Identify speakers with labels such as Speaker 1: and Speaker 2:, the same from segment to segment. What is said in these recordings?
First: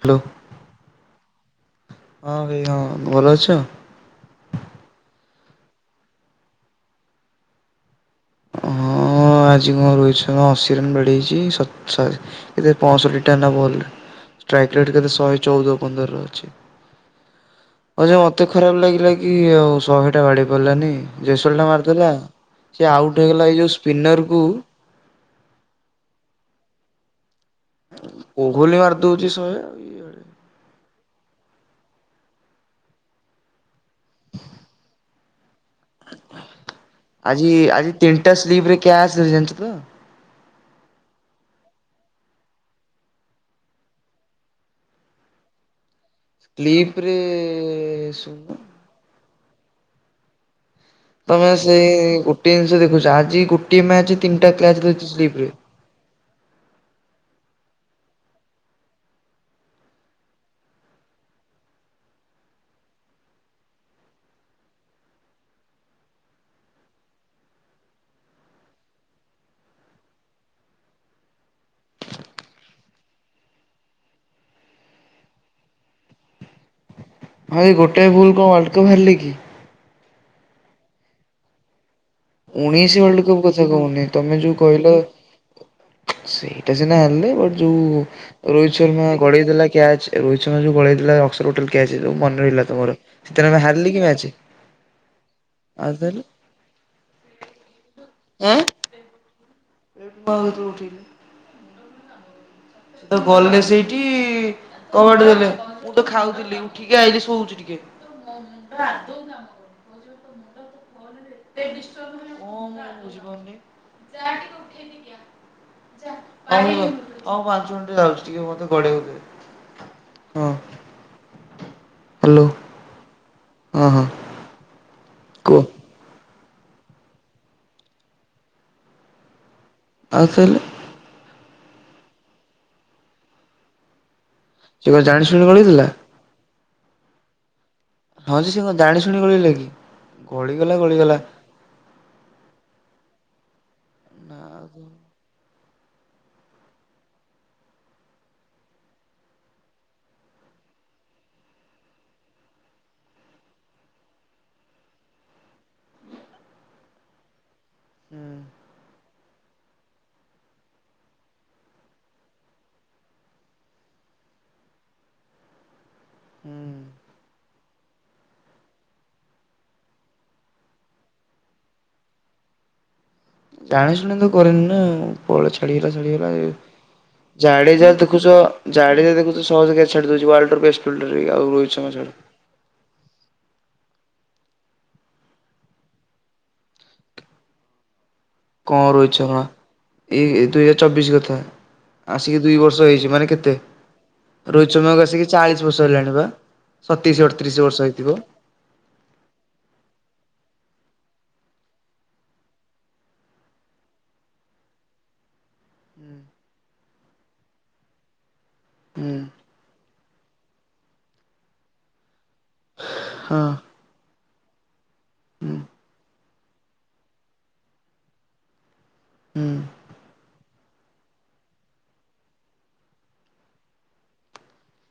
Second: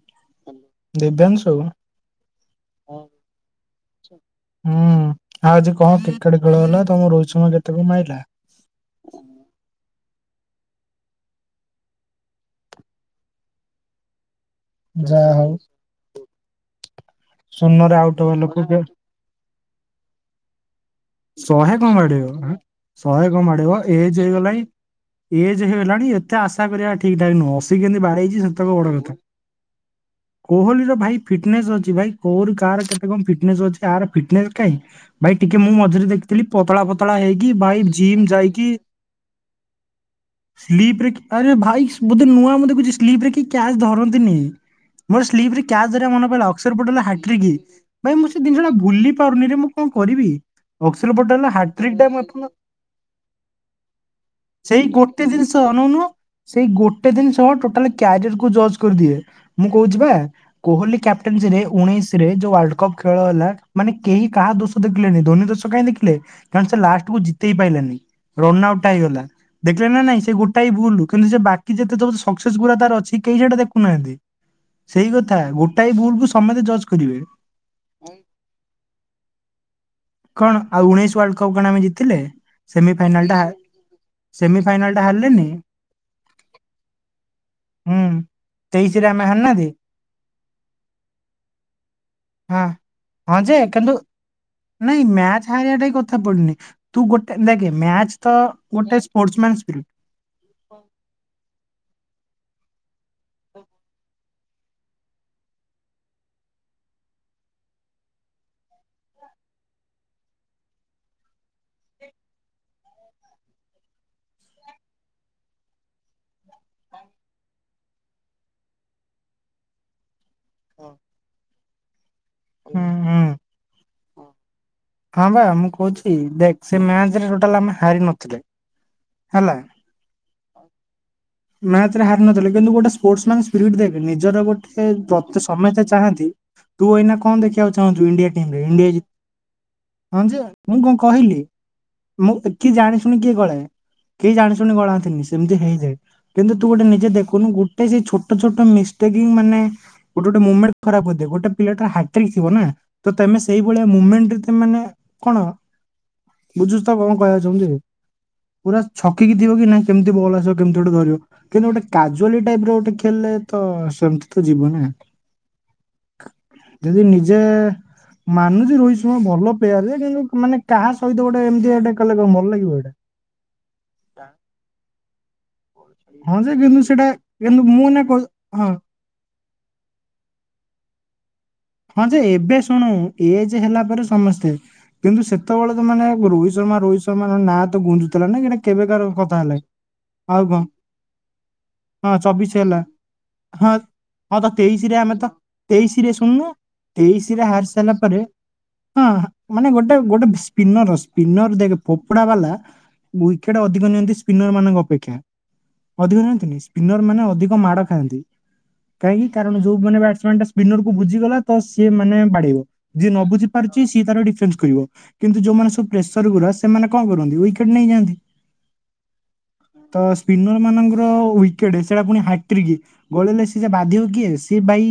Speaker 1: Hello
Speaker 2: Divyanshu.
Speaker 1: ହଁ ଭାଇ ହଁ ଭଲ ଅଛ?
Speaker 2: ହୁଁ ଆଉ ଆଜି କଣ କ୍ରିକେଟ ଖେଳ ହେଲା ତମ ରୋହିତ ସମା କେତେ କଣ ମାଇଲା?
Speaker 1: ହଁ ଆଜି କଣ ରୋହିତ୍ ଶର୍ମା ଅଶି ରନ୍ ବାଡେଇଚି ସତ୍ [unintelligible] ଚାରି। ଏ ପଞ୍ଚଷଠି ଟା ନା ବଲ? ଟ୍ରାଇକେଟିକା
Speaker 2: ଯାହା
Speaker 1: ଶହେ
Speaker 2: ହଉ
Speaker 1: ଚଉଦ ପନ୍ଦର ଅଛି
Speaker 2: ଶୂନରେ ଆଉଟ
Speaker 1: ଆଉ
Speaker 2: ହବା
Speaker 1: ମତେ
Speaker 2: ଲୋକ କେ
Speaker 1: ଖରାପ ଲାଗିଲା କି ଇ ଆଉ ଶହେ ଟା ବାଡି ପଡିଲାନି ଜେସଲ ଟା
Speaker 2: ଶହେ କଣ
Speaker 1: ମାରିଦେଲା
Speaker 2: ବାଡେଇବ ଆଁ
Speaker 1: ସେ ଆଉଟ
Speaker 2: ଶହେ
Speaker 1: ହେଲା ଏଇ ଯୋଉ ସ୍ପିନର କୁ
Speaker 2: ଏଜ୍‌ ହେଇଗଲାଣି ଏତେ ଆଶା କରିବା ଠିକ୍ ଠାକ୍ ନୁହଁ ସିୟେକେମିତି ବାଡେଇଛି
Speaker 1: କୋହଲି
Speaker 2: ସେତକ
Speaker 1: ମାରି
Speaker 2: ବଡ କଥା।
Speaker 1: ଦଉଛି ଶହେ।
Speaker 2: କୋହଲି ର ଭାଇ ଫିଟନେସ୍ ଅଛି ଭାଇ କୋହୁ କାହାର କେତେ କ ଫିଟନେସ୍ ଅଛି ଆହାର ଫିଟନେସ କାଇଁ। ଭାଇ ଟିକେ ମୁଁ ମଝିରେ ଦେଖିଥିଲି ପତଳା ପତଳା
Speaker 1: ଆଜି
Speaker 2: ହେଇକି ଭାଇ
Speaker 1: ଆଜି
Speaker 2: ଜିମ୍
Speaker 1: ତିନିଟା ସ୍ଲିପ
Speaker 2: ଯାଇକି।
Speaker 1: ରେ କ୍ୟାଚ୍ ଜାଣିଛ ତ?
Speaker 2: ସ୍ଲିପ ରେ କି ଆରେ ଭାଇ ବୋଧେ ନୂଆ ମୁ ଦେଖୁଛି ସ୍ଲିପ୍ରରେ କି କ୍ୟାଚ ଧରନ୍ତିନି। ମୋର ସ୍ଲିପ ରେ କ୍ୟାସ ଧରିବାକୁ ମନା କଲା ଅଫସର
Speaker 1: ସ୍ଲିପ
Speaker 2: ପଠେଇଲା
Speaker 1: ରେ
Speaker 2: ହାଇଟ୍ରିକ ଭାଈ ମୁଁହ
Speaker 1: ଶୁଣ
Speaker 2: ସେ ଜିନିଷଟା ଭୁଲି ପାରୁନିରେ ମୁଁ କଣ କରିବି। ଅକ୍ସଲ
Speaker 1: ତମେ
Speaker 2: ପଟେଲ
Speaker 1: ସେଇ
Speaker 2: ହାଟ୍ରିକ ଟା ମୁଁ ଏପର୍ଯ୍ୟନ୍ତ
Speaker 1: ଗୋଟଏ ଜିନିଷ ଦେଖୁଛ ଆଜି ଗୋଟିଏ ମ୍ୟାଚ ତିନିଟା କ୍ଲାସ୍ ଧରିଛି।
Speaker 2: କେତେ
Speaker 1: ସ୍ଲିପ ରେ।
Speaker 2: ଜିନିଷ ଅନାଉନୁ। ସେଇ ଗୋଟେ ଜିନିଷ ଟୋଟାଲ କ୍ୟାରିୟରକୁୁ ଜଜ୍ କରିଦିଏ ମୁଁ କହୁଛି ବା। କୋହଲି କ୍ୟାପଟନସି ରେ ଉଣେଇଶରେ ଯୋଉ ୱାର୍ଲଡ କପ ଖେଳ ହେଲା ମାନେ କେହି କାହା ଦୋଷ ଦେଖିଲେନି ଧୋନୀ ଦୋଷ କାହିଁ ଦେଖିଲେ କାର ସେ ଲାଷ୍ଟ କୁ ଜିତେଇ ପାଇଲାନି ରନ ଆଉଟ ଟା ହେଇଗଲା। ଦେଖିଲେ ନା ନାଇଁ ସେ ଗୋଟା ଭୁଲ କିନ୍ତୁ ସେ ବାକି ଯେତେ ତ ସକ୍ସେସ ଗୁରା ତାର ଅଛି କେହି ସେଟା ଦେଖୁନାହାନ୍ତି। ସେଇ କଥା ଗୋଟାଏ ଭୁଲ କୁ ସମେତେ ଜଜ୍ କରିବେ।
Speaker 1: ଭାଇ ଗୋଟେ ଭୁଲ କଣ ୱାର୍ଲଡ କପ୍ ହାରିଲି କି।
Speaker 2: କଣ ଆଉ ଉଣେଇଶ ୱାର୍ଲଡ କପ୍ କଣ ଆମେ ଜିତିଲେ?
Speaker 1: ଉଣେଇଶ ୱାର୍ଲଡ
Speaker 2: ସେମିଫାଇନାଲ ଟା
Speaker 1: କପ୍ କଥା କହୁନି ତମେ ଯୋଉ
Speaker 2: ସେମିଫାଇନାଲ
Speaker 1: କହିଲ?
Speaker 2: ଟା ହାରିଲେନି
Speaker 1: ସେଇଟା ସିନା ହେଲେ ବଟ
Speaker 2: ହୁଁ।
Speaker 1: ଯୋଉ ରୋହିତ ଶର୍ମା
Speaker 2: ତେଇଶିରେ ଆମେ
Speaker 1: ଗଡେଇ
Speaker 2: ହାରିନାହାନ୍ତି
Speaker 1: ଦେଲା କୟାଚ। ରୋହିତ ଶର୍ମା ଯୋଉ ଗଳେଇଲା ଅସରୋଟଲ୍ କ୍ୟାଚ ମନେ
Speaker 2: ହଁ
Speaker 1: ରହିଲ ତମର
Speaker 2: ହଁ ଯେ
Speaker 1: ସେଥିରେ
Speaker 2: କିନ୍ତୁ
Speaker 1: ହାରିଲି ମ୍ୟାଚ।
Speaker 2: ନାଇଁ ମ୍ୟାଚ ହାରିବା ଟା କଥା ପଡୁିନି ତୁ ଗୋଟେ ଦେଖେ ମ୍ୟାଚ ତ
Speaker 1: ଆଁ
Speaker 2: ଗୋଟେ ସ୍ପୋର୍ସ ମ୍ୟାନ।
Speaker 1: [unintelligible] ତ ଗଲେ ସେଇଠି କବାଟେ ଦେଲେ ମୁଁ ତ ଖାଉଥିଲି ଉଠିକି ଆଇଲି ଶୋଉଛି ଟିକେ। ମୁଁ ବୁଝିପାରୁନି। ହଉ ହଉ ପାଞ୍ଚ ମିନିଟ ଯାଉଛି ଟିକେ ମତେ ଗଡେଇ ହବାକୁ ଦେ। ହଁ ହ୍ୟାଲୋ।
Speaker 2: ହୁଁ ହୁଁ।
Speaker 1: ହଁ ହଁ
Speaker 2: ହଁ ବା
Speaker 1: କୁହ
Speaker 2: ମୁଁ କହୁଛି ଦେଖ ମ୍ୟାଚ ଆମେ ଟୋଟାଲୀ ହାରି ନଥିଲେ ହେଲା।
Speaker 1: ଆଉ ତାହାଲେ?
Speaker 2: ମ୍ୟାଚ ରେ ହାରି ନଥିଲେ କିନ୍ତୁ ଗୋଟେ ସ୍ପୋର୍ଟସ ମ୍ୟାନ ସ୍ପିରିଟ୍ ଦେ ନିଜର ଗୋଟେ
Speaker 1: ସେ କଣ ଜାଣି
Speaker 2: ପ୍ରକ
Speaker 1: ଶୁଣି
Speaker 2: ସମୟ
Speaker 1: ଗଳିଥିଲା?
Speaker 2: ଚାହାନ୍ତି। ତୁ ଏଇନା କଣ ଦେଖିବାକୁ ଚାହୁଁଛୁ ଇଣ୍ଡିଆ
Speaker 1: ହଁ ଯେ
Speaker 2: ଟିମ୍
Speaker 1: ସେ
Speaker 2: ରେ
Speaker 1: କଣ
Speaker 2: ଇଣ୍ଡିଆ
Speaker 1: ଜାଣି ଶୁଣି ଗଳିଲା କି?
Speaker 2: ଯେ
Speaker 1: ଗଳିଗଲା
Speaker 2: ମୁଁ କଣ
Speaker 1: ଗଳିଗଲା
Speaker 2: କହିଲି? ମୁଁ କିଏ ଜାଣି ଶୁଣି କିଏ ଗଳା କିଏ
Speaker 1: ନା
Speaker 2: ଜାଣି ଶୁଣି
Speaker 1: ହୁଁ
Speaker 2: ଗଳାନ୍ତିନି ସେମିତି ହେଇଯାଏ। କିନ୍ତୁ ତୁ ଗୋଟେ ନିଜେ ଦେଖୁନୁ ଗୋଟେ ସେଇ ଛୋଟ ଛୋଟ ମିଷ୍ଟେକ ହି ମାନେ ଗୋଟେ ଗଟେ ମୁଭମେଟ ଖରାପ ହ ଗଟ ପିଲାଟା ହାଟରେ ଥିବା ନା। ତ ତମେ ସେଇଭଳିଆ ମୁମେଣ୍ଟ ରେ ମାନେ କଣ ବୁଝୁଛ ତ କଣ କହିବାକୁ ଚାହୁଁଛି।
Speaker 1: ହୁଁ।
Speaker 2: ପୁରା ଛକି ଥିବ କି ନା କେମିତି ବଳ ଆସିବ କେମିତି ଗୋଟେ ଧରିବ। କିନ୍ତୁ ଗୋଟେ କାଜୁଆଲି ଟାଇପ ର ଗୋଟେ ଖେଳିଲ ତ ସେମିତି ତ ଯିବ ନା।
Speaker 1: ହୁଁ
Speaker 2: ଯଦି ନିଜେ ମାନୁଛି ରୋହିତ ଶର୍ମା ଭଲ ପ୍ଲେୟାର ଯେ କିନ୍ତୁ ମାନେ କାହା ସହିତ ଗୋଟେ ଏମିତି ଏଇଟା କଲେ କଣ ଭଲ ଲାଗିବ ଏଇଟା।
Speaker 1: ଟାଣାଶୁଣି ତ କରନି ନା। ପଳେ ଛାଡିଗଲା ଛାଡିଗଲା
Speaker 2: ହଁ ଯେ କିନ୍ତୁ ସେଇଟା କିନ୍ତୁ
Speaker 1: ଜାଡେ
Speaker 2: ମୁଁ
Speaker 1: ଯାହା
Speaker 2: ନା କହୁ
Speaker 1: ଦେଖୁଛ
Speaker 2: ହଁ
Speaker 1: ଜାଡେ ଯା ଦେଖୁଛ। ସହଜ ଛାଡିଦଉଛି ୱାଲଡ ର [unintelligible] ଆଉ ଶର୍ମା
Speaker 2: ହଁ
Speaker 1: ଛାଡୁ
Speaker 2: ଯେ ଏବେ ଶୁଣୁ ଏଜ ହେଲା ପରେ ସମସ୍ତେ କିନ୍ତୁ ସେତେବେଳେ ତ ମାନେ ରୋହିତ ଶର୍ମା ରୋହିତ ଶର୍ମା ନାଁ ତ ଗୁୁ ଥିଲା ନାଇଁ କି
Speaker 1: କଣ
Speaker 2: କେବେ କ
Speaker 1: ରୋହିତ
Speaker 2: କଥା
Speaker 1: ଶର୍ମା
Speaker 2: ହେଲା ଆଉ
Speaker 1: ଏଇ
Speaker 2: କଣ?
Speaker 1: ଦୁଇ ହଜାର ଚବିଶ କଥା
Speaker 2: ହଁ
Speaker 1: ଆସିକି
Speaker 2: ଚବିଶ
Speaker 1: ଦୁଇ ବର୍ଷ
Speaker 2: ହେଲା
Speaker 1: ହେଇଛି ମାନେ କେତେ
Speaker 2: ହଁ ହଁ ତ
Speaker 1: ରୋହିତ
Speaker 2: ତେଇଶି ରେ
Speaker 1: ଶର୍ମାକୁ
Speaker 2: ଆମେ
Speaker 1: ଆସିକି
Speaker 2: ତ
Speaker 1: ଚାଳିଶ ବର୍ଷ
Speaker 2: ତେଇଶି
Speaker 1: ହେଲାଣି
Speaker 2: ରେ
Speaker 1: ବା
Speaker 2: ଶୁଣନୁ
Speaker 1: ସତେଇଶ
Speaker 2: ତେଇଶିରେ
Speaker 1: ଅଠତିରିଶ
Speaker 2: ହାରି
Speaker 1: ବର୍ଷ
Speaker 2: ସାରିଲା
Speaker 1: ହେଇଥିବ।
Speaker 2: ପରେ ହଁ ମାନେ ଗୋଟେ ଗୋଟେ ସ୍ପିନର ସ୍ପିନର ଦେଖ ଫୋପଡା ବାଲା ୱିକେଟ୍ ଅଧିକ ନିଅନ୍ତି ସ୍ପିନର ମାନଙ୍କ ଅପେକ୍ଷା। ଅଧିକ ନିଅନ୍ତିନି ସ୍ପିନର ମାନେ ଅଧିକ ମାଡ଼ ଖାଆନ୍ତି।
Speaker 1: ହୁଁ
Speaker 2: କାହିଁକି କାରଣ ଯୋଉ ମାନେ ବ୍ୟାଟମ ଟା ସ୍ପିନର କ ବୁଝିଗଲା ତ ସିଏ ମାନେ ବାଡିବ। ଯିଏ ନ
Speaker 1: ହଁ
Speaker 2: [unintelligible] ସିଏ ତାର ଡିଫେନ୍ସ କରିବ କିନ୍ତୁ ଯୋଉମାନେ ସବୁ ପ୍ରେସର ଗୁରା ସେମାନେ କଣ କରନ୍ତି ୱିକେଟ ନେଇଯାଆନ୍ତି। ତ ସ୍ପିନର ମାନଙ୍କର ୱିକେଟ ସେଟା ପୁଣି ହାଟରିକି ଗୋଳିଲେ ସିଏ ଯେ ବାଧିବ କିଏ ସିଏ ଭାଇ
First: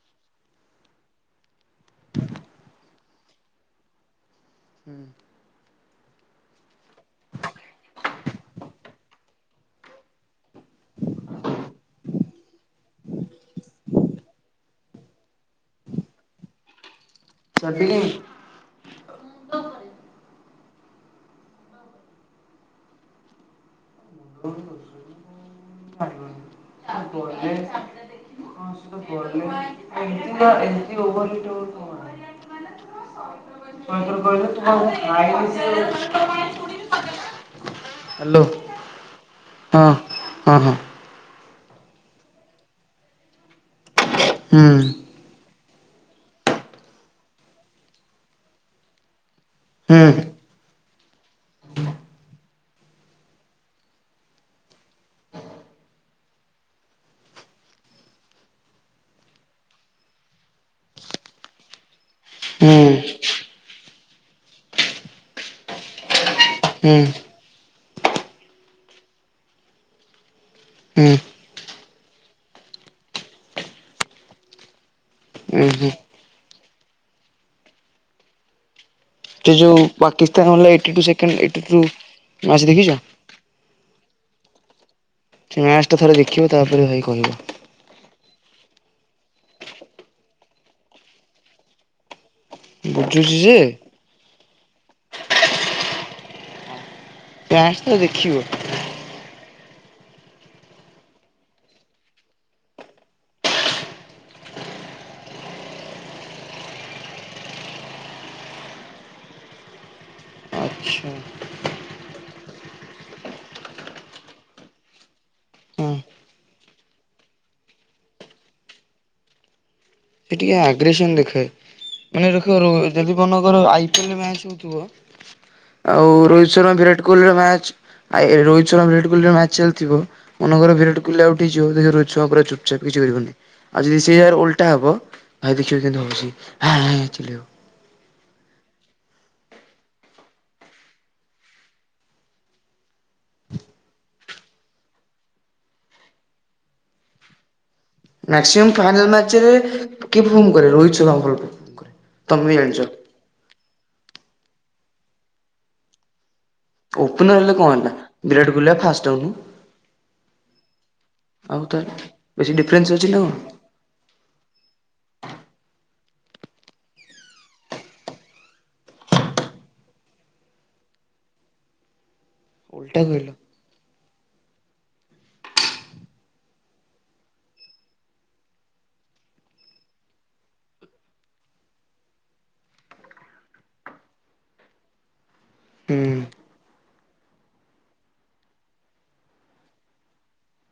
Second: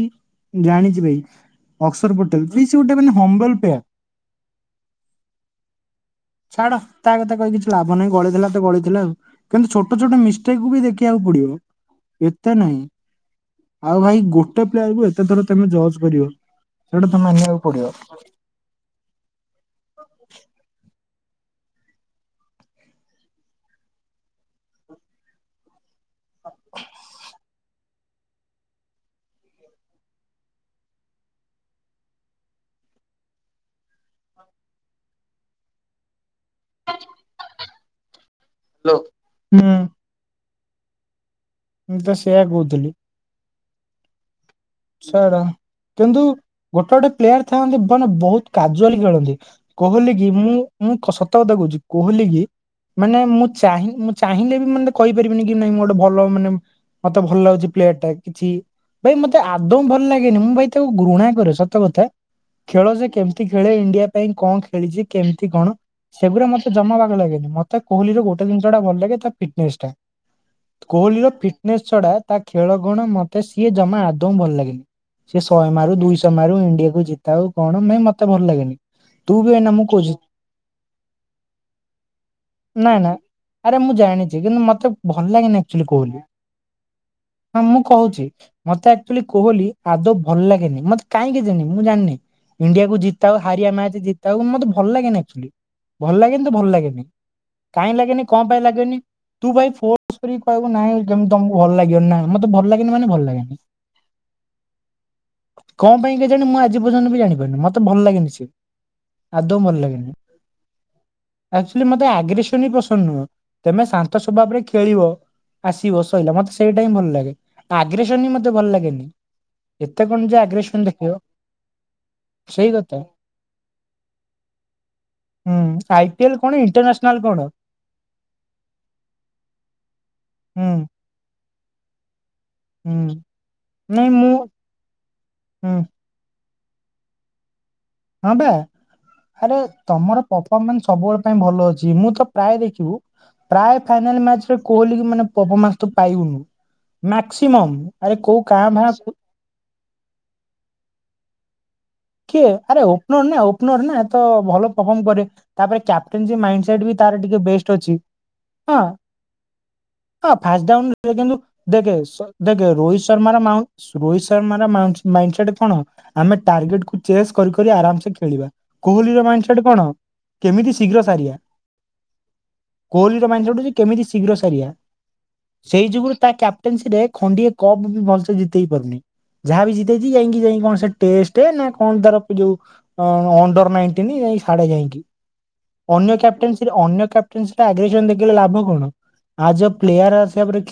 Speaker 2: ଜାଣିଚି ଭାଇ ଅକ୍ସଫର୍ ପୋଟେଲ [unintelligible] ସେ ଗୋଟେ ହମ୍ବଲ ପ୍ଲେୟାର। ଛାଡ ତା କଥା କହି କିଛି ଲାଭ ନାହିଁ ଗଳିଥିଲା ତ ଗଳିଥିଲା ଆଉ। କିନ୍ତୁ ଛୋଟ ଛୋଟ ମିଷ୍ଟେକ୍କୁ ବି ଦେଖିବାକୁ ପଡିବ ଏତେ ନାହିଁ। ଆଉ ଭାଇ ଗୋଟେ ପ୍ଲେୟାର କୁ ଏତେ ଥର ତମେ ଜଜ୍ କରିବ ସେଇଟା ତମେ ମାନିବାକୁ ପଡିବ। ହ
Speaker 1: ହୁଁ ହୁଁ [unintelligible] କହିଲ [unintelligible] ହ୍ୟାଲୋ।
Speaker 2: ହଲୋ ହୁଁ।
Speaker 1: ହଁ ହଁ।
Speaker 2: ମୁଁ ତ ସେଇୟଆ କହୁଥିଲି।
Speaker 1: ହୁଁ ହୁଁ
Speaker 2: ସେଟା କିନ୍ତୁ ଗୋଟେ ଗୋଟେ ପ୍ଲେୟାର ଥାଆନ୍ତି ମାନେ ବୋହୁତ କାଜୁଆଲି ଖେଳନ୍ତି।
Speaker 1: ହୁଁ
Speaker 2: କୋହଲି
Speaker 1: ହୁଁ।
Speaker 2: କି ମୁଁ ମୁଁ ସତ କତା କହୁଚି କୋହଲି କି ମାନେ ମୁଁ ଚାଁ ମୁଁ ଚାହିଁଲେ ବି ମାନେ କହିପାରିବିନି କି ନାଇଁ ମୁଁ ଗୋଟେ ଭଲ ମାନେ ମତେ ଭଲ ଲାଗୁଚି ପ୍ଲେୟାର ଟା କିଛି ଭାଇ ମତେ ସେ ଆଦୌମ ଭଲ ଲାଗେନି ମୁଁ ଭାଇ ତାକୁ ଘୃଣା କରେ ସତ କଥା। ଖେଳ
Speaker 1: ହୁଁ
Speaker 2: ଯେ କେମିତି ଖେଳେ ଇଣ୍ଡିଆ ପାଇଁ କଣ ଖେଳିଚି କେମିତି କଣ। ସେଗୁରା ମତେ
Speaker 1: ଉଁ
Speaker 2: ଜମା ବାଗ ଲାଗେନି ମତେ କହଲି ର ଗୋଟେ ଜିନିଷଟା ଭଲ ଲାଗେ ତା ଫିଟନେସ ଟା। ସ୍କୁଲର ଫିଟନେସ୍ ଛଡା ତା ଖେଳ ଗୁଣ ମତେ ସିଏ ଜମା ଆ ଭଳ ଲାଗେନି ସେ ଶହେ
Speaker 1: ହୁଁ
Speaker 2: ମାରୁ ଦୁଇ ଶହ ମାରୁ ଇଣ୍ଡିଆ କୁ ଜିତାଉ କଣ ମାଇ ମତେ ଭଲ ଲାଗେନି। ତୁ ବି
Speaker 1: ସେ
Speaker 2: ଏଇନା
Speaker 1: ଯେଉଁ
Speaker 2: ମୁଁ କହୁଛି
Speaker 1: ପାକିସ୍ତାନ ହେଲା eighty two second eighty two match
Speaker 2: ନା
Speaker 1: ଦେଖିଚ?
Speaker 2: ନା ଆରେ ମୁଁ ଜାଣିଚି କିନ୍ତୁ ମତେ ଭଲ
Speaker 1: ସେ
Speaker 2: ଲାଗେନି ଆକଚଲି
Speaker 1: ମ୍ୟାଚ୍ ଟା ଥରେ
Speaker 2: କୋହିଲିକୁ।
Speaker 1: ଦେଖିବ ତାପରେ ଭାଇ କହିବ
Speaker 2: ହଁ ମୁଁ କହୁଚି ମତେ ଆକ୍ଚୁଆଲି କୁହିଲ ଆଦୌ ଭଲ ଲାଗେନି ମତେ କାହିଁକି କେଜ ନି ମୁଁ ଜାଣିନି। ଇଣ୍ଡିଆ କୁ ଜିତାଉ
Speaker 1: ବୁଝୁଛି ଯେ
Speaker 2: ହାରିଆ ମ୍ୟାଚ ଜିତାଉ ମତେ ଭଲ ଲାଗେନି ଆକ୍ଚୁଲି ଭଲ ଲାଗେନି ତ ଭଲ ଲାଗେନି।
Speaker 1: ମ୍ୟାଚ୍ ଟା
Speaker 2: କାଇହିଁ ଲାଗେନି
Speaker 1: ଦେଖିବ
Speaker 2: କଣ ପାଇଁ ଲାଗେନି କୁଁ [unintelligible] କେମତି ତମକୁ ଭଲ ଲାଗିବ ନାଁ ମତେ ଭଲ ଲାଗେନି ମାନେ ଭଲ ଲାଗେନି। କଣ ପାଇଁ କି ଜାଣି ମୁଁ ଆଜି ପର୍ଯ୍ୟନ୍ତ ବି ଜାଣିପାରୁନି ମତେ ଭଲ ଲାଗନି ସେ। ଆଦୌଉ ଲାଗେନି।
Speaker 1: ଆଚ୍ଛା।
Speaker 2: ମତେ ଆଗ୍ରେସନ ପସନ୍ଦ ନୁହଁ ତମେ ଶାନ୍ତ ସଭାବରେ ଖେଳିବ।
Speaker 1: ହଁ
Speaker 2: ଆସିବ ସଇଲା ମତେ ସେଇଟା ହିଁ ଭଲ ଲାଗେ ଆଗ୍ରସନୀ ମତେ ଭଲ ଲାଗେନି। ଏତେ କଣ
Speaker 1: ସେ
Speaker 2: ଯେ
Speaker 1: ଟିକେ
Speaker 2: ଆଗ୍ରେସନ ଦେଖିବ।
Speaker 1: ଦେଖାଏ। ମାନେ ରଖ ଯଦି ମନଙ୍କର ଆଇପିଏଲ୍‌ ମ୍ୟାଚ ହୋଉଥିବ।
Speaker 2: ହୁଁ ଆଇ
Speaker 1: ଆଉ
Speaker 2: ପି ଏଲ
Speaker 1: ରୋହିତ
Speaker 2: କଣ
Speaker 1: ଶର୍ମା ବିରାଟ
Speaker 2: ଇଣ୍ଟରନ୍ୟାସନାଲ
Speaker 1: କୋଲି ର
Speaker 2: କଣ
Speaker 1: ମ୍ୟାଚ ଆ ରୋହି ଶର୍ ବିରାଟ କୋଲିର ମ୍ୟାଚ ଚାଲିଥିବ ମନ
Speaker 2: ହୁଁ
Speaker 1: କର ବିରାଟୋଲି ଆଉଟ ହେଇଯ ଦେଖ ରୋହିତ ଶର୍ମା ଚୁ କିଛି
Speaker 2: ହୁଁ
Speaker 1: କରିବୁନି ଆଉ ଯଦି
Speaker 2: ନାଇଁ
Speaker 1: ସେଇ
Speaker 2: ମୁଁ
Speaker 1: ଯାରେ ଓଲଟା ହବ ଭାଇ
Speaker 2: ହୁଁ
Speaker 1: ଦେଖିବ କିନ୍ତୁ [unintelligible]
Speaker 2: ହଁ ବା ଆରେ ତମର ପଫର୍ମାନ୍ସ ସବୁବେଳେ ପାଇଁ ଭଲ ଅଛି ମୁଁ ତ ପ୍ରାୟ ଦେଖିବୁ ପ୍ରାୟ ଫାଇନାଚ କୋହିଲି କୁ ତୁ ପପମାନସ ତ ପାଇବୁନି। ମ୍ୟାକ୍ସିମମ୍। ଆରେ କୋଉ କାଁ
Speaker 1: ମାକ୍ସିଅମ
Speaker 2: ଭାଁ
Speaker 1: ଫାଇନାଲ ମ୍ୟାଚରେ କିଏ ପ୍ରଫର୍ମ କରେ, ରୋହିତ ଶର୍ମା ପ୍ରଫର୍ମ କରେ। ତମେ
Speaker 2: କିଏ
Speaker 1: ବି ଜାଣିଛ
Speaker 2: ଆରେ ଓପନର ନା ଓପନର ନା ତ ଭଲ ପରଫର୍ମ କରେ, ତାପରେ କ୍ୟାପଟେନ୍ସି ମାଇ ସେଟ୍ ବି ତାର
Speaker 1: ଓପନର
Speaker 2: ଟିକେ
Speaker 1: ହେଲେ କଣ
Speaker 2: ବେଷ୍ଟ
Speaker 1: ହେଲା
Speaker 2: ଅଛି।
Speaker 1: ବିରାଟ କୋହଲି ବା
Speaker 2: ହଁ।
Speaker 1: ଫାଷ୍ଟ ଡାଉନ୍
Speaker 2: ହଁ ଫାଷ୍ଟ ରେ ଡାଉନ ରେ
Speaker 1: ଆଉ ତାର
Speaker 2: ଦେଖେ
Speaker 1: ବେଶୀ
Speaker 2: ଦେଖେ
Speaker 1: ଡିଫରେନ୍ସ
Speaker 2: ରୋହିତ
Speaker 1: ଅଛି ନା କଣ
Speaker 2: ଶର୍ମା ର ମା ରୋହିତ ଶର୍ମାର ମାଇଣ୍ଡ ସେଟ କଣ, ଆମେ ଟାର୍ଗେଟ ଚେସ୍ କରି କରି ଆରାମ୍ ସେ ଖେଳିବା, କୋହଲୀ ର କଣ କେମିତି ଶୀଘ୍ର ସାରିବା।
Speaker 1: ଓଲଟା
Speaker 2: କୋହଲୀ
Speaker 1: କହିଲ
Speaker 2: ର ମାଇଣ୍ଡ ସେଟ୍ ହେଉଛି କେମିତି ଶୀଘ୍ର ସାରିବା। ସେଇ ଯୁଗୁରୁ ତା କ୍ୟାପ୍ଟେନସି ରେ ଖଣ୍ଡିଏ କପ୍ ବି ଭଲସେ ଜିତେଇ ପାରୁନି। ଯାହା ବି ଜିତେଇଛି ଯାଇକି ଯାଇ କଣ ସେ ଟେଷ୍ଟ ନା କଣ ତାର ଯୋଉ ଅଣ୍ଡର ନାଇଟିନ ସାଡେ ଯାଇକି
Speaker 1: ହୁଁ।
Speaker 2: ଅନ୍ୟ କ୍ୟାପ୍ଟେସି ରେ, ଅନ୍ୟ କ୍ୟାପ ଟ୍ରିନ୍ସ ଟା ଆଗେଇ ଯିବା ଦେଖିଲେ ଲାଭ କଣ? ଆଜ୍ ଅ ପ୍ଲେୟାର ଆସିବା ପରେ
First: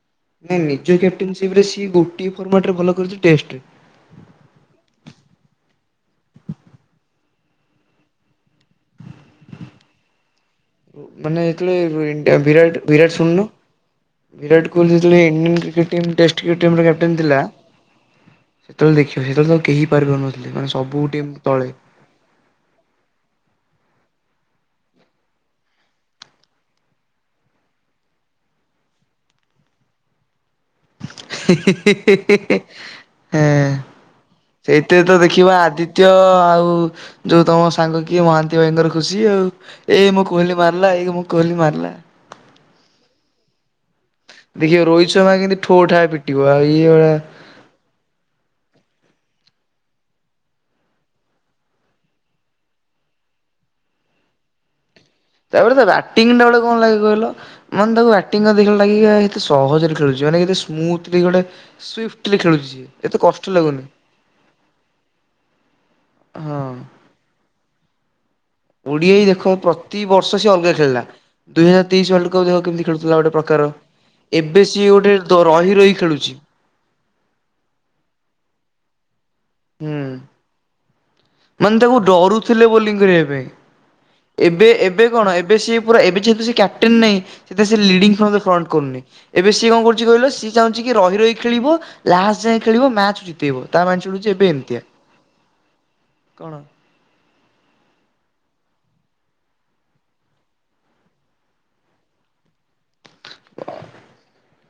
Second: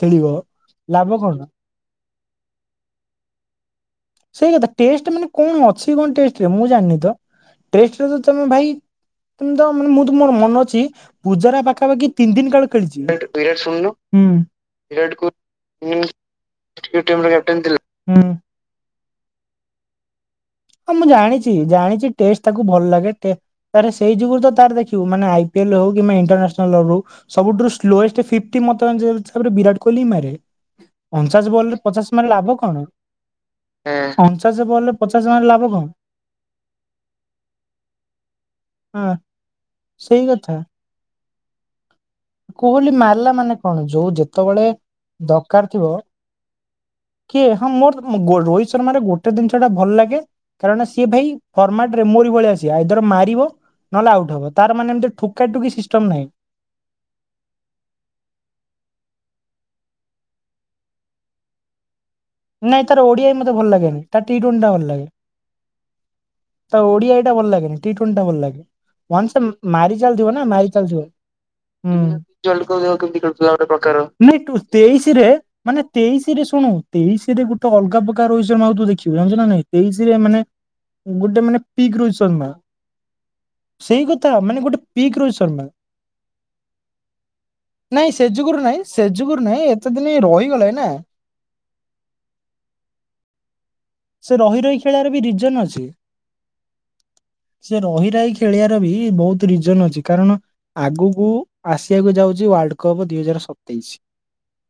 Speaker 1: ନାଇଁ ନିଜ କ୍ୟାପ୍ଟେନସିପ ରେ ସିଏ ଗୋଟଏ ଫର୍ମାଟ ରେ ଭଲ କରିଛି ଟେଷ୍ଟରେ।
Speaker 2: ସେଇ କଥା ଟେଷ୍ଟ ମାନେ କଣ ଅ ସିଏ କଣ ଟେଷ୍ଟ୍ ରେ, ମୁଁ ଜାଣିନି ତ ଟେଷ୍ଟ୍ ରେ ତମେ ଭାଇ, ତମେ ତ ମୁଁ ତ ମୋର ମନ ଛି
Speaker 1: ମାନେ
Speaker 2: ପୂଜାରେ ପାଖାପାଖି ତିନି
Speaker 1: ଯେତେବେଳେ
Speaker 2: ଦିନ୍ କାଳେ
Speaker 1: ବିରାଟ
Speaker 2: ଖେଳିଛି।
Speaker 1: ବିରାଟ ଶୁଣୁନ
Speaker 2: ଟିକେ ଶୁନୁ। ହୁଁ।
Speaker 1: ବିରାଟ କୋହଲି ଯେତେବେଳେ Indian cricket team test cricket
Speaker 2: [unintelligible]
Speaker 1: ସେତେଳେ ଦେଖିବ ସେତେବେଳେ ଆଉ କେହି ପାରୁ ନଥିଲେ।
Speaker 2: ହଁ ମୁଁ ଜାଣିଛି ଜାଣିଛି ଟେଷ୍ଟ ତାକୁ ଭଲ ଲାଗେ, ଟେ ତାର ସେଇ ଯୁଗରୁ ତାର ଦେଖିବୁ ମାନେ ଆଇ ପିଏଲ୍ ହଉ କିମ୍ବା ଇଣ୍ଟରନାସନାଲ ର ହଉ ସବୁଠୁ ସ୍ଲୋଏଷ୍ଟ ଫ୍ଟିଟ୍ ମତାବରେ ବିରାଟ କୋହଲି ମାରେ ଅଞ୍ଚାସ ବଲରେ ପଚାଶ ମାରିଲେ ଲାଭ କଣ?
Speaker 1: ହେଁ
Speaker 2: ହୁଁ। ଅଞ୍ଚାସ ବଲରେ
Speaker 1: ସେଇଥିରେ ତ
Speaker 2: ପଚାଶ ମାରିଲେ
Speaker 1: ଦେଖିବା
Speaker 2: ଲାଭ କଣ
Speaker 1: ଆଦିତ୍ୟ ଆଉ ଯୋଉ ତମ ସାଙ୍ଗ କିଏ ମହାନ୍ତି ଭାଇ ଙ୍କର
Speaker 2: ହଁ
Speaker 1: ଖୁସି ଆଉ। ଏଇ
Speaker 2: ସେଇ
Speaker 1: ମୁଁ କୋହଲି ମାରିଲା ଏଇ ମୁଁ କୋହଲି ମାରିଲା।
Speaker 2: କୋହଲୀ ମାରିଲା ମାନେ କଣ? ଯୋଉ ଯେ
Speaker 1: ଦେଖିବ ରୋହିତ ଶର୍ମା କେମିତି ଠୋ ଠା ପିଟିବ ଆଉ ଇଏ ଭଳିଆ
Speaker 2: କିଏ ହଁ ମୋର ରୋହିତ ଶର୍ମାରେ ଗୋଟେ ଜିନିଷ ଟା ଭଲ ଲାଗେ କାରଣ ସିଏ ଭାଇ ଫର୍ମାଟ ରେ, ମୋର ଭଳିଆ ସିଏ, ଆଇଦର ମାରିବ ନହେଲେ ଆଉଟ ହବ ତାର ମାନେ ଏ ଠୁ
Speaker 1: ତା ପରେ ତା ବ୍ୟାଟିଙ୍ଗଟା ବେଳେ କଣ ଲାଗିବ ଭଲ, ମାନେ ତାକୁ ବ୍ୟାଟିଂ ଏତେ ଭଲ ଲାଗେ କି, ସହଜରେ ଖେଳୁଛି ମାନେ କେତେ ସ୍ମୁଥଲି ଗୋଟେ ସୁଫ୍ଟିଲି ଖେଳୁଛି
Speaker 2: ନାଇଁ
Speaker 1: ସିଏ
Speaker 2: ତାର
Speaker 1: ଏତେ
Speaker 2: ଓଡିଆଇ ମତେ
Speaker 1: କଷ୍ଟ
Speaker 2: ଭଲ
Speaker 1: ଲାଗୁନି।
Speaker 2: ଲାଗେନି ତା ଟି ଟ୍ୱେଣ୍ଟି ଟା ଭଲ ଲାଗେ
Speaker 1: ହଁ।
Speaker 2: ତା ଓଡ଼ିଆ ଆଇ ଟା ଭଲ ଲାଗେନି ଟି ଟୁେଣ୍ଟି ଟା ଭଲ ଲାଗେ।
Speaker 1: ଓଡିଆଇ
Speaker 2: ୱାନସ
Speaker 1: ଦେଖ
Speaker 2: ଟା ମାରି
Speaker 1: ପ୍ରତିବର୍ଷ
Speaker 2: ଚାଲିଥିବ ନା,
Speaker 1: ସିଏ
Speaker 2: ମାରି
Speaker 1: ଅଲଗା
Speaker 2: ଚାଲିଥିବ।
Speaker 1: ଖେଳିଲା।
Speaker 2: ହୁଁ। ୱାର୍ଲଡ କପ୍ କେମିତି ଖେଳୁଥିଲା ଗୋଟେ ପ୍ରକାର। ମୁଁ ଏଠୁ
Speaker 1: ଏବେ ସିଏ ଗୋଟେ
Speaker 2: ତେଇଶିରେ,
Speaker 1: ଦ ରହି
Speaker 2: ମାନେ
Speaker 1: ରହି ଖେଳୁଛି
Speaker 2: ତେଇଶିରେ ଶୁଣୁ ତେଇଶିରେ ଗୋଟେ ଅଲଗା ପ୍ରକାର ରୋହିତ୍ ଶର୍ମା ତୁ ଦେଖିବୁ, ଜାଣିଛୁନା ନାଇଁ
Speaker 1: ହୁଁ।
Speaker 2: ତେଇଶିରେ ମାନେ। ଗୋଟେ
Speaker 1: ମାନେ
Speaker 2: ପିକ୍
Speaker 1: ତାକୁ
Speaker 2: ରୋହିତ ଶର୍ମା
Speaker 1: ଡରୁଥିଲେ ବୋଲିଂ କରିବା ପାଇଁ।
Speaker 2: ସେଇ କଥା ମାନେ
Speaker 1: ଏବେ
Speaker 2: ଗୋଟେ
Speaker 1: ଏବେ
Speaker 2: ପିକ୍
Speaker 1: କଣ,
Speaker 2: ରୋହିତ
Speaker 1: ଏବେ
Speaker 2: ଶର୍ମା।
Speaker 1: ସିଏ ପୁରା ଏବେ ଯେହେତୁ ସେ କ୍ୟାପଟେନ୍ ନାହିଁ ସେ ତ ସେ
Speaker 2: ନାଇଁ
Speaker 1: ଲିଡିଙ୍ଗ
Speaker 2: ଯୁଗୁରୁ
Speaker 1: ଫ୍ରଣ୍
Speaker 2: ନାଇଁ
Speaker 1: କରୁନି,
Speaker 2: ସେ ଯୁଗୁରୁ
Speaker 1: ଏବେ
Speaker 2: ନାଇଁ
Speaker 1: ସିଏ କଣ
Speaker 2: ଏତେ ଦିନ
Speaker 1: କରୁଛି କହିଲୁ, ସିଏ
Speaker 2: ରହିଗଲେ ନା
Speaker 1: ଚାହୁଛି କି ରହି ରହି ଖେଳିବ ଲାଷ୍ଟ ଯାଏଁ ଖେଳିବ ମ୍ୟାଚ୍ ଜିତେଇବ ତା ମାଇଣ୍ଡ ସେକ୍ ହେଉଛି ଏବେ ଏମିତିଆ।
Speaker 2: ତାର ବି ରିଜନ ଅଛି।
Speaker 1: କଣ?
Speaker 2: ସେ ରହି ରହି ଖେଳିବାର ବି ବୋହୁତ୍ ରିଜନ ଅଛି କାରଣ ଆଗକୁ ଆସିବାକୁ ଯାଉଛି ୱାର୍ଲଡ କପ୍ ଦୁଇ ହଜାର ସ ତେଇଶି,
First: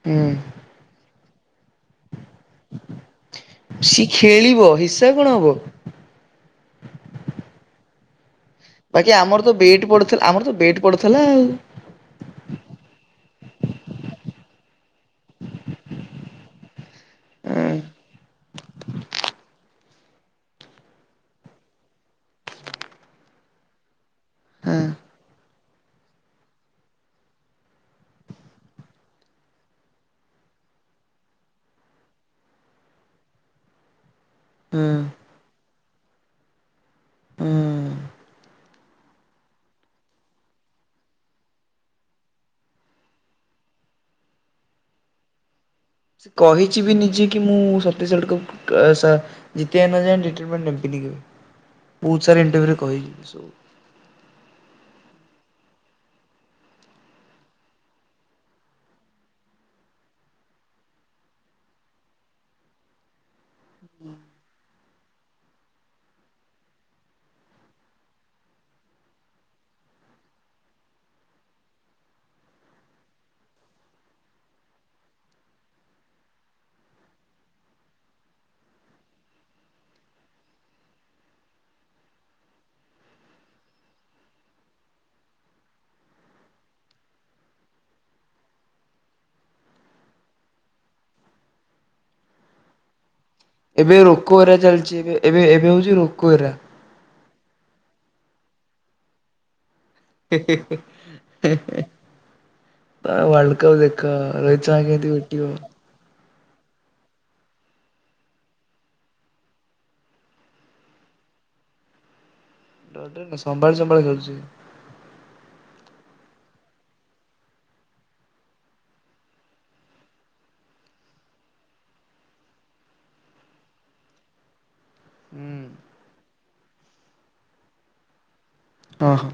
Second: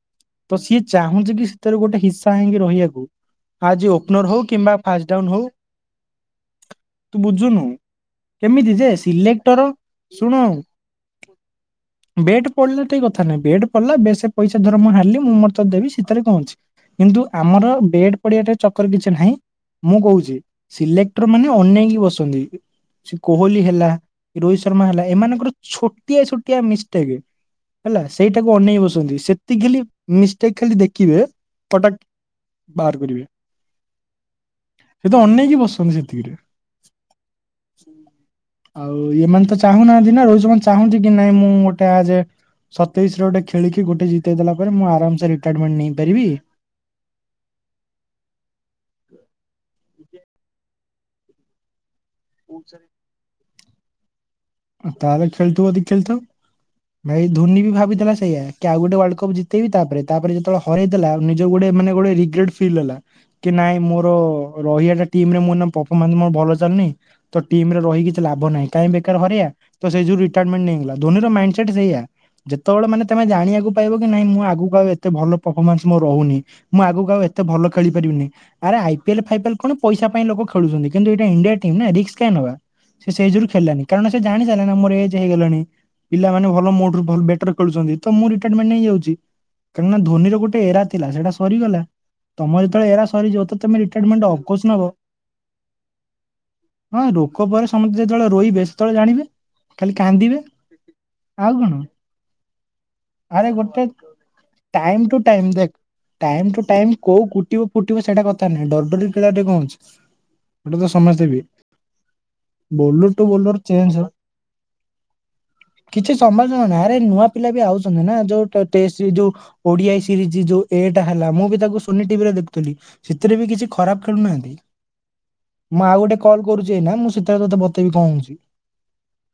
Speaker 1: ହୁଁ
Speaker 2: ତ ସିଏ ଚାହୁଁନ୍ତି କି ସେଥିର ଗୋଟେ ହିସା କାହିଁ ରହିବାକୁ, ଆଜ
Speaker 1: ସିଏ
Speaker 2: ଓପନର ହଉ
Speaker 1: ଖେଳିବ
Speaker 2: କିମ୍ବା
Speaker 1: ହିସା କଣ
Speaker 2: ଫାର୍ଶଡାଉନ୍
Speaker 1: ହବ।
Speaker 2: ହୋଉ। ତୁ ବୁଝୁନୁ। କେମିତି ଯେ
Speaker 1: ବାକି ଆମର ତ
Speaker 2: ସିଲେକ୍ଟର
Speaker 1: ବେଟ୍ ପଡିଥିଲା ଆମର
Speaker 2: ଶୁଣ
Speaker 1: ତ ବେଟ୍ ପଡିଥିଲା ଆଉ
Speaker 2: ବେଟ୍ ପଡିଲା ଟିକ କଥା ନହିଁ ବେଟ୍ ପଡିଲା ବେଶ ପଇସା ଧର ମୁ ହାରିଲି ମୁଁ ମୋତ ଦେବି ଶୀତରେ କଣ ଅଛି। କିନ୍ତୁ ଆମର
Speaker 1: ହଁ
Speaker 2: ବେଡ୍ ପଡିଆଟା ଚ କି ନାହିଁ ମୁଁ କହୁଛି ସିଲେଟର ମାନେ ଅନେଇକି ବସନ୍ତି। ସେ କୋହଲି ହେଲା ରୋହିତ
Speaker 1: ହଁ
Speaker 2: ଶର୍ମା ହେଲା ଏମାନଙ୍କର ଛୋଟିଆ ଛୋଟିଆ ମିଷ୍ଟେକ୍। ହେଲା ସେଇଟାକୁ ଅନେଇ ବସନ୍ତି ସେତିକିଲି ମିଷ୍ଟେକ୍ ଖାଲି ଦେଖିବେ କଟାକ ବାହାର କରିବେ।
Speaker 1: ହଁ।
Speaker 2: ସେ ତ ଅନେଇକି ବସଛନ୍ତି ସେତିକିରେ।
Speaker 1: ହୁଁ।
Speaker 2: ଆଉ ଇମାନେ ତ ଚାହୁଁନାହାନ୍ତି ନା ରୋହିତ ଶର୍ମା ଚାହୁଁନ୍ତି କି ନାଇଁ ମୁଁ ଗୋଟେ ଆଜ ସତେଇଶରେ ଗୋଟେ ଖେଳିକି ଗଟେ ଜିତେଇଦଲା ପରେ ମୁଁ ଆରାମସେ ରିଟାୟାରମେଣ୍ଟ ନେଇ
Speaker 1: ସେ କହିଛି ବି ନିଜେ କି ମୁଁ ସତୀଶ ଗଡକୁ ଜିତ ନ ଯାଏ ରିଟେମେଣ୍ଟ ନେବି। କିଣିକିବେ ବହୁତ ସାରା ଇଣ୍ଟରଭି୍ୟୁରେ କହିଯିବ ସବୁ।
Speaker 2: ତାହେଲେ ଖେଳଥିବ ଯଦି ଖେଳଥଉ। ଭାଇ ଧୋନି ବି ଭାବିଥିଲା ସେୟା କି ଆଉ ଗୋଟେ ୱାର୍ଲଡ କପ ଜିତେଇବି ତାପରେ ତାପରେ ଯେତବେଳେ। ହରେଇ ଥିଲା ନିଜ ଗୋଟେ ମାନେ ଗୋଟେ ରଗ୍ରେଟ ଫିଲ ହେଲା ନାଇଁ ମୋର ରହିବାଟା। ଟିମ ରେ ମୁଁ ପରଫମାନ୍ସ ମୋର ଭଲ ଚାଲନି ତ ଟିମରେ ରହି କିଛି ଲାଭ ନାହିଁ କାଇଁ ବେକାର ହରିଆ। ତ ସେଇ ଯଉ ରିଟାୟାରମେଟ ନେଇଗଲା ଧ୍ୱନି ର ମାଇଣ୍ଡ ସେଟ ସେୟା। ଯେତେବେଳେ ମାନେ ତମେ ଜାଣିବାକୁ ପାଇବ କି ନାଇଁ ମୁଁ ଆଗକୁ ଆଉ ଏତେ ଭଲ ପରଫମାନ୍ସ ମୋ ରହୁନି। ମୁଁ ଆଗକୁ ଆଉ ଏତେ ଭଲ ଖେଳି ପାରିବିନି। ଆରେ ଆଇିପିଏଲ୍ ଫାଇପିଏଲ୍ କଣ ପଇସା ପାଇଁ ଲୋକ ଖେଳୁଚନ୍ତି କିନ୍ତୁ ଏଇଟା ଇଣ୍ଡିଆ ଟିମ୍ ନା ରିକ୍ସ୍ କାଇଁ ନବା। ସେ ସେଇ ଯୋଗୁର ଖେଳିଲାନି କାରଣ ସେ ଜାଣି ସାଇଲାଣି ନା ମୋର ଏଜ ହେଇଗଲାଣି। ପିଲାମାନେ ଭଲ ମୋରଠୁ ଭ ବେଟର ଖେଳୁଛନ୍ତି ତ ମୁଁ ରିଟାରମେଣ୍ଟ ହେଇଯାଉଛି। କାହିଁକି ନା ଧୋନିର ଗୋଟେ ଏରା ଥିଲା ସେଟା ସରିଗଲା ତମ ଯେତେବେଳେ ଏରା ସରିଯିବ। ତ ତମେ
Speaker 1: ଏବେ
Speaker 2: ରିଟାୟାରମେଣ୍ଟ
Speaker 1: ରୋକଏରା
Speaker 2: ଅଫକୋର୍ସ ନବ।
Speaker 1: ଚାଲିଛି ଏବେ ଏବେ ଏବେ ହଉଛି ରୋକଏରା।
Speaker 2: ହଁ ରୋକ ପରେ ସମସ୍ତେ ଯେତେବେଳେ ରୋଇବେ ସେତେବେଳେ ଜାଣିବେ। ଖାଲି କାନ୍ଦିବେ ଆଉ କଣ? ଆରେ
Speaker 1: ୱାର୍ଲଡ କପ୍
Speaker 2: ଗୋଟେ
Speaker 1: ଦେଖ ରୋହିତ ଶର୍ମା କେମିତି
Speaker 2: ଟାଇମ ଟୁ
Speaker 1: ପିଟିବ।
Speaker 2: ଟାଇମ ଦେଖ ଟାଇମ ଟୁ ଟାଇମ କୋଉ କୁଟିବ ଫୁଟିବ ସେଇଟା କଥା ନାହିଁ ଡରଡରି ଖେଳିବାରେ କଣ ଅଛି। ଗଟା ତ ସମସ୍ତ ଦେବ ବୋଲର ଟୁ ବୋଲର
Speaker 1: ସମ୍ଭାଳି
Speaker 2: ଚେଞ୍ଜ
Speaker 1: ସମ୍ଭାଳି ଖେଳୁଛି
Speaker 2: କିଛି [unintelligible] ଆରେ ନୂଆ ପିଲା ବି ଆଉଚନ୍ତି ନା ଯଉ [unintelligible] ଯଉ ଓଡିଆ ସିରିଜ ଯୋଉ ଏଟା ହେଲା ମୁଁ ବି ତାକୁ ସୋନି ଟିଭିରେ ଦେଖୁଥିଲି। ଶୀଥିରେ ବି କିଛି ଖରାପ ଖେଳୁନାହାନ୍ତି।
Speaker 1: ହୁଁ।
Speaker 2: ମୁଁ ଆଉ ଗୋଟେ କଲ କରୁଛି ଏନା ମୁଁ ସେଥିରେ ତତେ ବତେଇବି କଣ ହଉଛି।
Speaker 1: ହଁ।